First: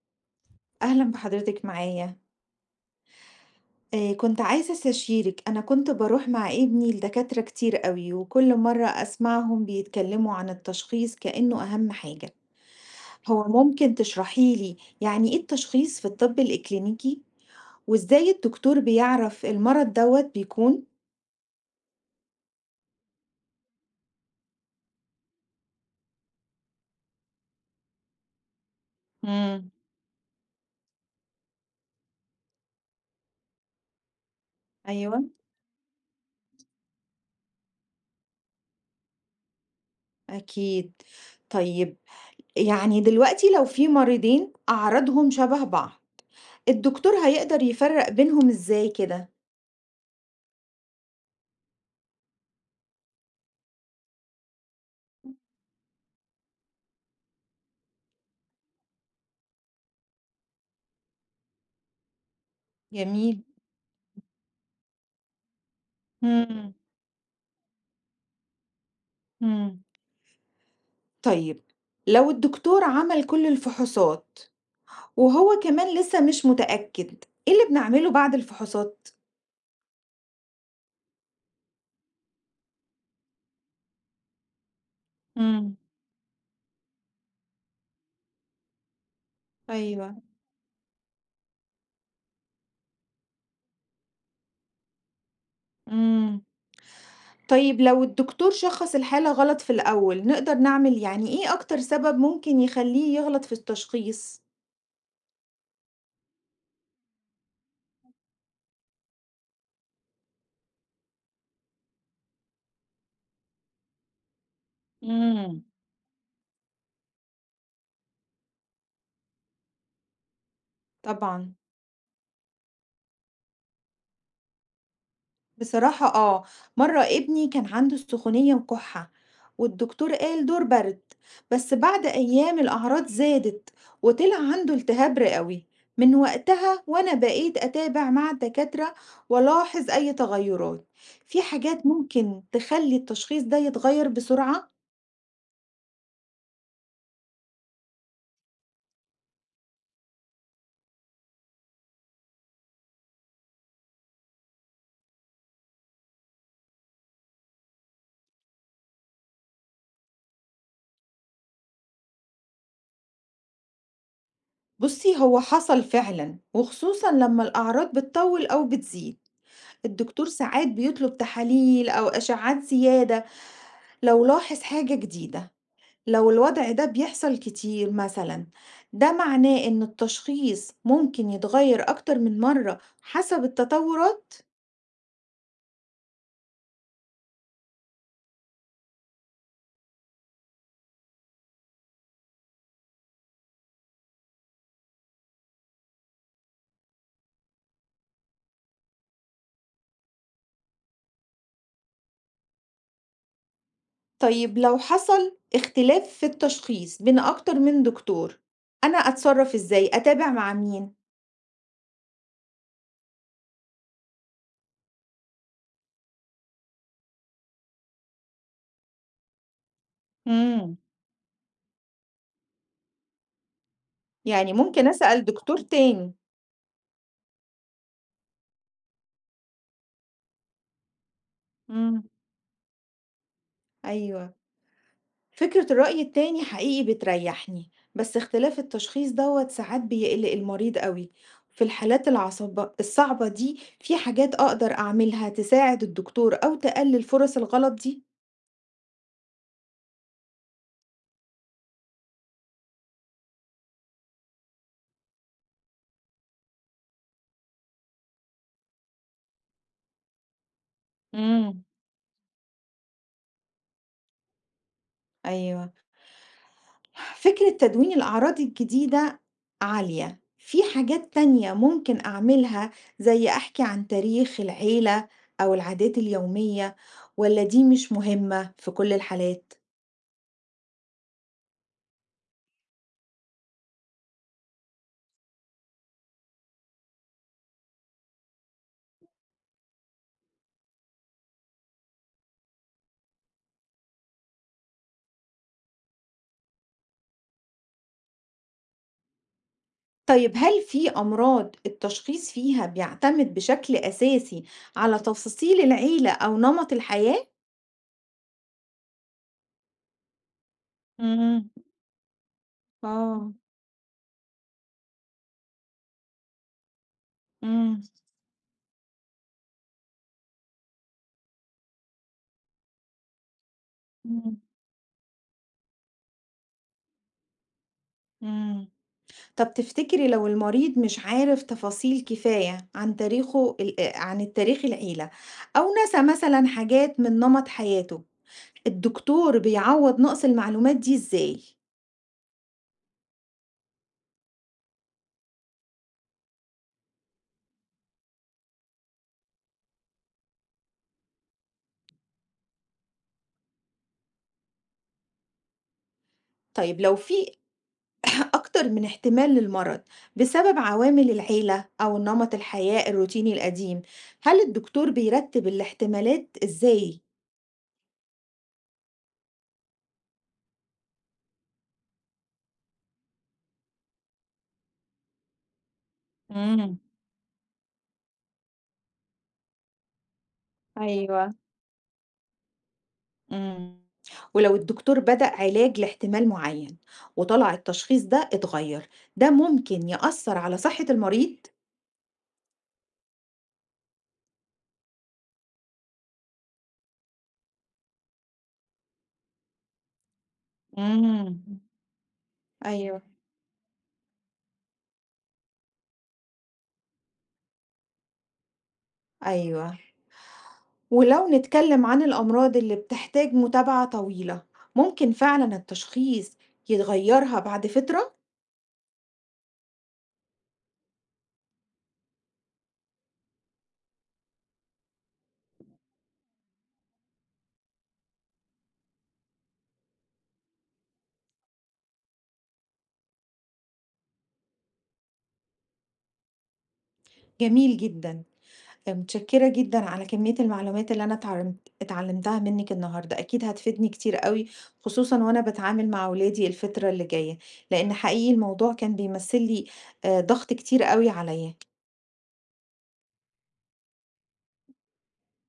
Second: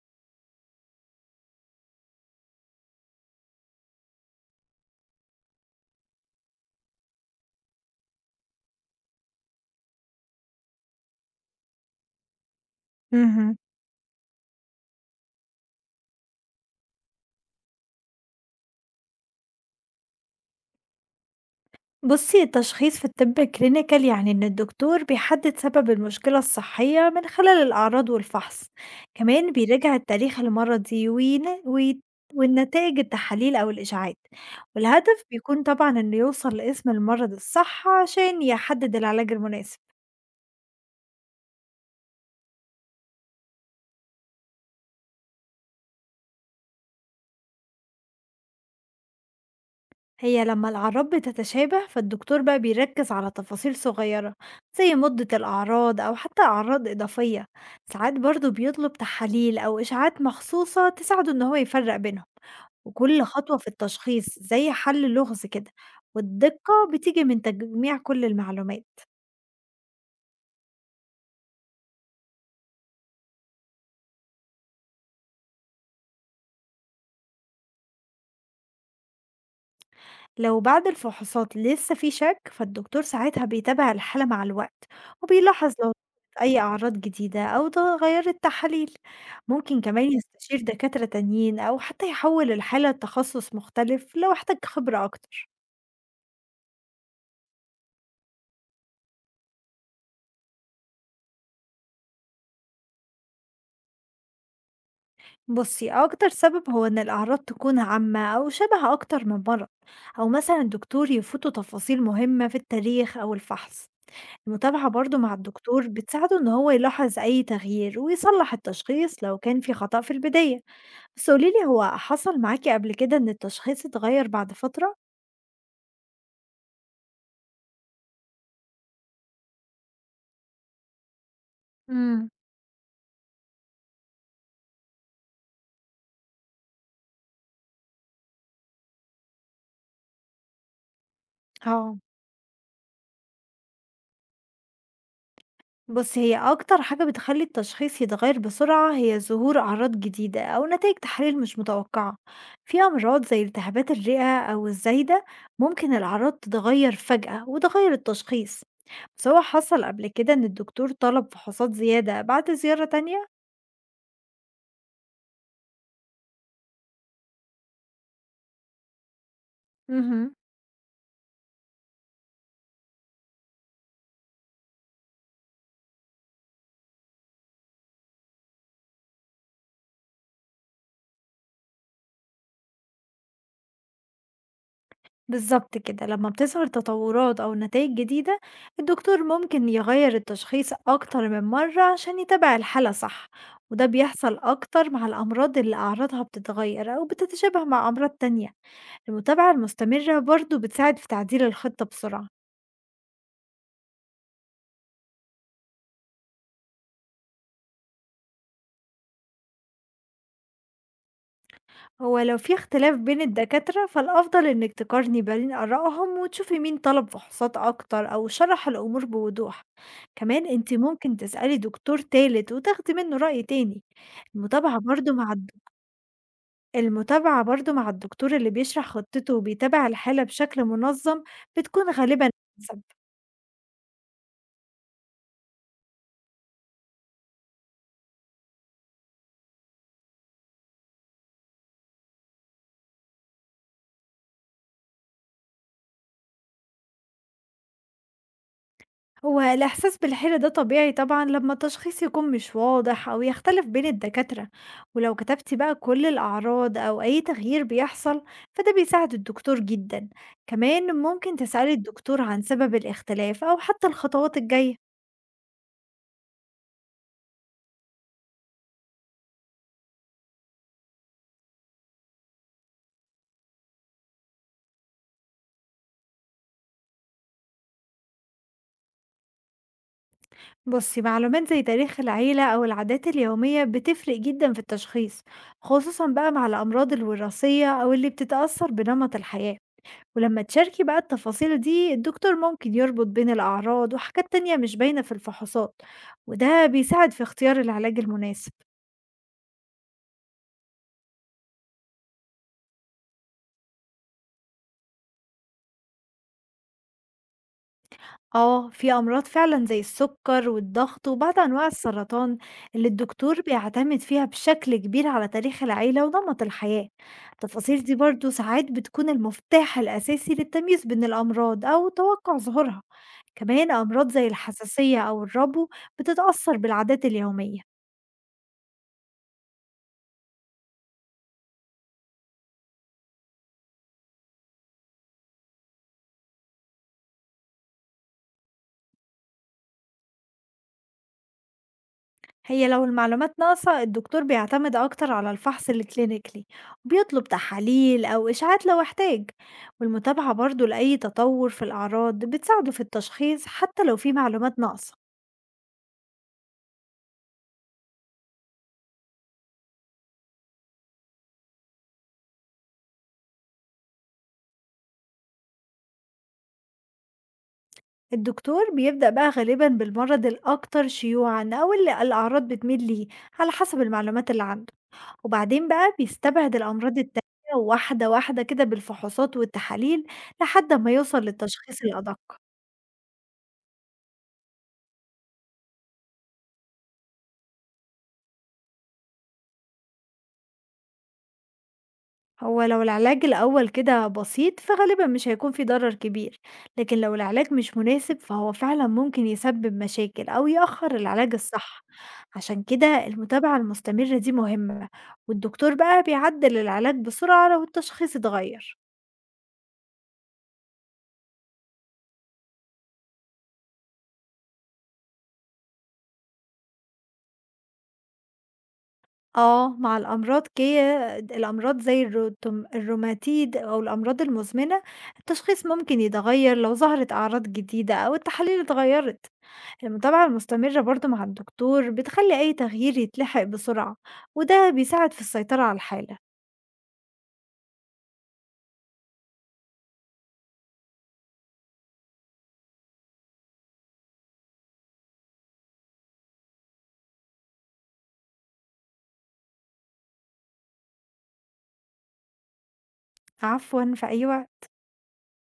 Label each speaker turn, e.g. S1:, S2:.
S1: أهلا بحضرتك معايا. كنت عايزة استشيرك. أنا كنت بروح مع ابني لدكاترة كتير قوي، وكل مرة أسمعهم بيتكلموا عن التشخيص كأنه أهم حاجة. هو
S2: اهم.
S1: ممكن تشرحيلي يعني إيه التشخيص في الطب الإكلينيكي، وإزاي الدكتور بيعرف المرض دوت بيكون؟
S2: بُصّي، التشخيص في الطب الclinical يعني إن الدكتور بيحدد سبب المشكلة الصحية من خلال الأعراض والفحص، كمان
S1: مم.
S2: بيراجع التاريخ المرضي وين ويت والنتائج التحاليل أو الإشعاعات، والهدف
S1: أيوة،
S2: بيكون طبعًا إنه يوصل لاسم المرض الصح عشان يحدد العلاج المناسب.
S1: أكيد. طيب، يعني دلوقتي لو في مريضين أعراضهم شبه بعض، الدكتور هيقدر يفرق بينهم إزاي كده؟
S2: هي لما الأعراض بتتشابه فالدكتور بقى بيركز على تفاصيل صغيرة زي مدة الأعراض أو حتى أعراض إضافية، ساعات برضو بيطلب تحاليل أو إشعاعات مخصوصة تساعده إن هو يفرق بينهم، وكل
S1: جميل.
S2: خطوة في التشخيص زي حل لغز كده، والدقة
S1: مم.
S2: بتيجي من تجميع كل المعلومات.
S1: مم. طيب، لو الدكتور عمل كل الفحوصات وهو كمان لسه مش متأكد، إيه اللي بنعمله بعد الفحوصات؟
S2: لو بعد الفحوصات لسه في شك فالدكتور ساعتها بيتابع الحالة مع الوقت، وبيلاحظ
S1: امم
S2: لو ظهرت أي أعراض جديدة أو تغير التحاليل. ممكن
S1: ايوه.
S2: كمان يستشير دكاترة تانيين أو حتى يحول الحالة لتخصص مختلف لو احتاج خبرة أكتر.
S1: امم طيب، لو الدكتور شخص الحالة غلط في الأول، نقدر نعمل يعني إيه أكتر سبب ممكن يخليه يغلط في التشخيص؟
S2: بصي أكتر سبب هو إن الأعراض تكون عامة أو شبه أكتر من مرض، أو مثلا الدكتور يفوته تفاصيل مهمة في التاريخ أو الفحص. المتابعة برضه مع
S1: امم
S2: الدكتور بتساعده إن هو يلاحظ أي تغيير ويصلح التشخيص لو كان في خطأ في البداية. بس
S1: طبعا.
S2: قوليلي، هو حصل معاكي قبل كده إن التشخيص اتغير بعد فترة؟
S1: بصراحة آه، مرة ابني كان عنده السخونية وكحة، والدكتور قال دور برد، بس بعد
S2: امم
S1: أيام الأعراض زادت، وطلع عنده التهاب رئوي. من وقتها وأنا بقيت أتابع مع الدكاترة وألاحظ أي تغيرات. في حاجات
S2: اه،
S1: ممكن تخلي التشخيص ده يتغير بسرعة؟
S2: بص، هي أكتر حاجة بتخلي التشخيص يتغير بسرعة هي ظهور أعراض جديدة أو نتائج تحاليل مش متوقعة. في أمراض زي التهابات الرئة أو الزايدة ممكن الأعراض تتغير فجأة وتغير التشخيص. بس هو حصل قبل كده إن الدكتور طلب فحوصات زيادة بعد زيارة تانية؟
S1: بصي، هو حصل فعلا، وخصوصا لما الأعراض بتطول أو بتزيد الدكتور
S2: مهم.
S1: ساعات بيطلب تحاليل أو أشعات زيادة لو لاحظ حاجة جديدة. لو الوضع ده بيحصل كتير مثلا، ده معناه إن التشخيص ممكن يتغير أكتر من مرة حسب التطورات.
S2: بالضبط كده، لمّا بتظهر تطورات أو نتايج جديدة، الدكتور ممكن يغيّر التشخيص أكتر من مرّة عشان يتابع الحالة صح، وده بيحصل أكتر مع الأمراض اللي أعراضها بتتغيّر أو بتتشابه مع أمراض تانية، المتابعة المستمرة برضه بتساعد في تعديل الخطة بسرعة.
S1: طيب، لو حصل اختلاف في التشخيص بين أكتر من دكتور، أنا أتصرف إزاي؟ أتابع مع مين؟
S2: هو لو في اختلاف بين الدكاترة فالأفضل إنك تقارني بين آرائهم وتشوفي مين طلب فحوصات أكتر أو شرح الأمور بوضوح. كمان انت
S1: امم
S2: ممكن تسألي دكتور تالت وتاخدي منه رأي تاني.
S1: يعني
S2: المتابعة
S1: ممكن
S2: برضو
S1: أسأل
S2: مع الد...
S1: دكتور تاني.
S2: المتابعة برضو مع الدكتور اللي بيشرح خطته وبيتابع الحالة بشكل منظم بتكون
S1: امم
S2: غالبا أحسن.
S1: أيوه، فكرة الرأي التاني حقيقي بتريحني، بس اختلاف التشخيص دوت ساعات بيقلق المريض قوي. في الحالات العصب الصعبة دي، في حاجات أقدر أعملها تساعد الدكتور أو تقلل فرص الغلط دي؟
S2: هو الإحساس بالحيرة ده طبيعي طبعا لما التشخيص يكون مش واضح أو يختلف بين الدكاترة، ولو كتبتي بقى كل الأعراض أو أي تغيير بيحصل فده بيساعد الدكتور جدا. كمان ممكن
S1: امم
S2: تسألي الدكتور عن سبب الاختلاف أو حتى الخطوات الجاية.
S1: أيوة، فكرة تدوين الأعراض الجديدة عالية. في حاجات تانية ممكن أعملها زي أحكي عن تاريخ العيلة أو العادات اليومية، ولا دي مش مهمة في كل الحالات؟
S2: بصي، معلومات زي تاريخ العيلة أو العادات اليومية بتفرق جدا في التشخيص، خصوصا بقى مع الأمراض الوراثية أو اللي بتتأثر بنمط الحياة. ولما تشاركي بقى التفاصيل دي الدكتور ممكن يربط بين الأعراض وحاجات تانية مش باينة في الفحوصات، وده بيساعد في اختيار العلاج المناسب.
S1: طيب، هل في أمراض التشخيص فيها بيعتمد بشكل أساسي على تفاصيل العيلة أو نمط الحياة؟
S2: اه، في أمراض فعلا زي السكر والضغط وبعض
S1: امم
S2: أنواع السرطان اللي
S1: اه.
S2: الدكتور بيعتمد فيها بشكل كبير على تاريخ العيلة ونمط الحياة.
S1: امم
S2: التفاصيل دي برضو ساعات بتكون المفتاح الأساسي للتمييز بين الأمراض أو توقع ظهورها. كمان أمراض زي
S1: امم
S2: الحساسية أو الربو بتتأثر بالعادات اليومية.
S1: امم طب تفتكري لو المريض مش عارف تفاصيل كفاية عن تاريخه عن التاريخ العيلة، أو نسى مثلا حاجات من نمط حياته، الدكتور بيعوض نقص المعلومات دي إزاي؟
S2: هي لو المعلومات ناقصة الدكتور بيعتمد أكتر على الفحص الكلينيكلي، وبيطلب تحاليل أو إشعاعات لو احتاج، والمتابعة برضو لأي تطور في الأعراض بتساعده في التشخيص حتى لو في معلومات ناقصة.
S1: طيب، لو في أكتر من احتمال للمرض بسبب عوامل العيلة أو نمط الحياة الروتيني القديم، هل الدكتور بيرتب الاحتمالات إزاي؟
S2: الدكتور بيبدأ بقى غالبا بالمرض الأكثر شيوعا أو اللي الأعراض بتميل ليه على حسب المعلومات اللي عنده، وبعدين بقى بيستبعد
S1: امم
S2: الأمراض التانية واحدة واحدة كده بالفحوصات والتحاليل لحد ما يوصل
S1: ايوه.
S2: للتشخيص الأدق.
S1: مم. ولو الدكتور بدأ علاج لاحتمال معين، وطلع التشخيص ده اتغير، ده ممكن يأثر على صحة المريض؟
S2: هو لو العلاج الأول كده بسيط فغالبا مش هيكون في ضرر كبير، لكن لو العلاج مش مناسب فهو فعلا ممكن يسبب مشاكل أو يأخر العلاج
S1: امم
S2: الصح. عشان
S1: ايوه.
S2: كده المتابعة المستمرة دي مهمة، والدكتور بقى بيعدل العلاج بسرعة لو التشخيص اتغير.
S1: أيوة، ولو نتكلم عن الأمراض اللي بتحتاج متابعة طويلة، ممكن فعلا التشخيص يتغيرها بعد فترة؟
S2: اه، مع الأمراض كي الروماتيد أو الأمراض المزمنة التشخيص ممكن يتغير لو ظهرت أعراض جديدة أو التحاليل اتغيرت. المتابعة المستمرة برضو مع الدكتور بتخلي أي تغيير يتلحق بسرعة، وده بيساعد في السيطرة على الحالة.
S1: جميل جدًا، متشكرة جدًا على كمية المعلومات اللي أنا اتعلمتها منِك النهارده، أكيد هتفيدني كتير أوي، خصوصًا وأنا باتعامل مع ولادي الفترة اللي جاية، لإن حقيقي الموضوع كان بيمثل لي ضغط كتير أوي عليَّ.
S2: عفوا، في أي وقت.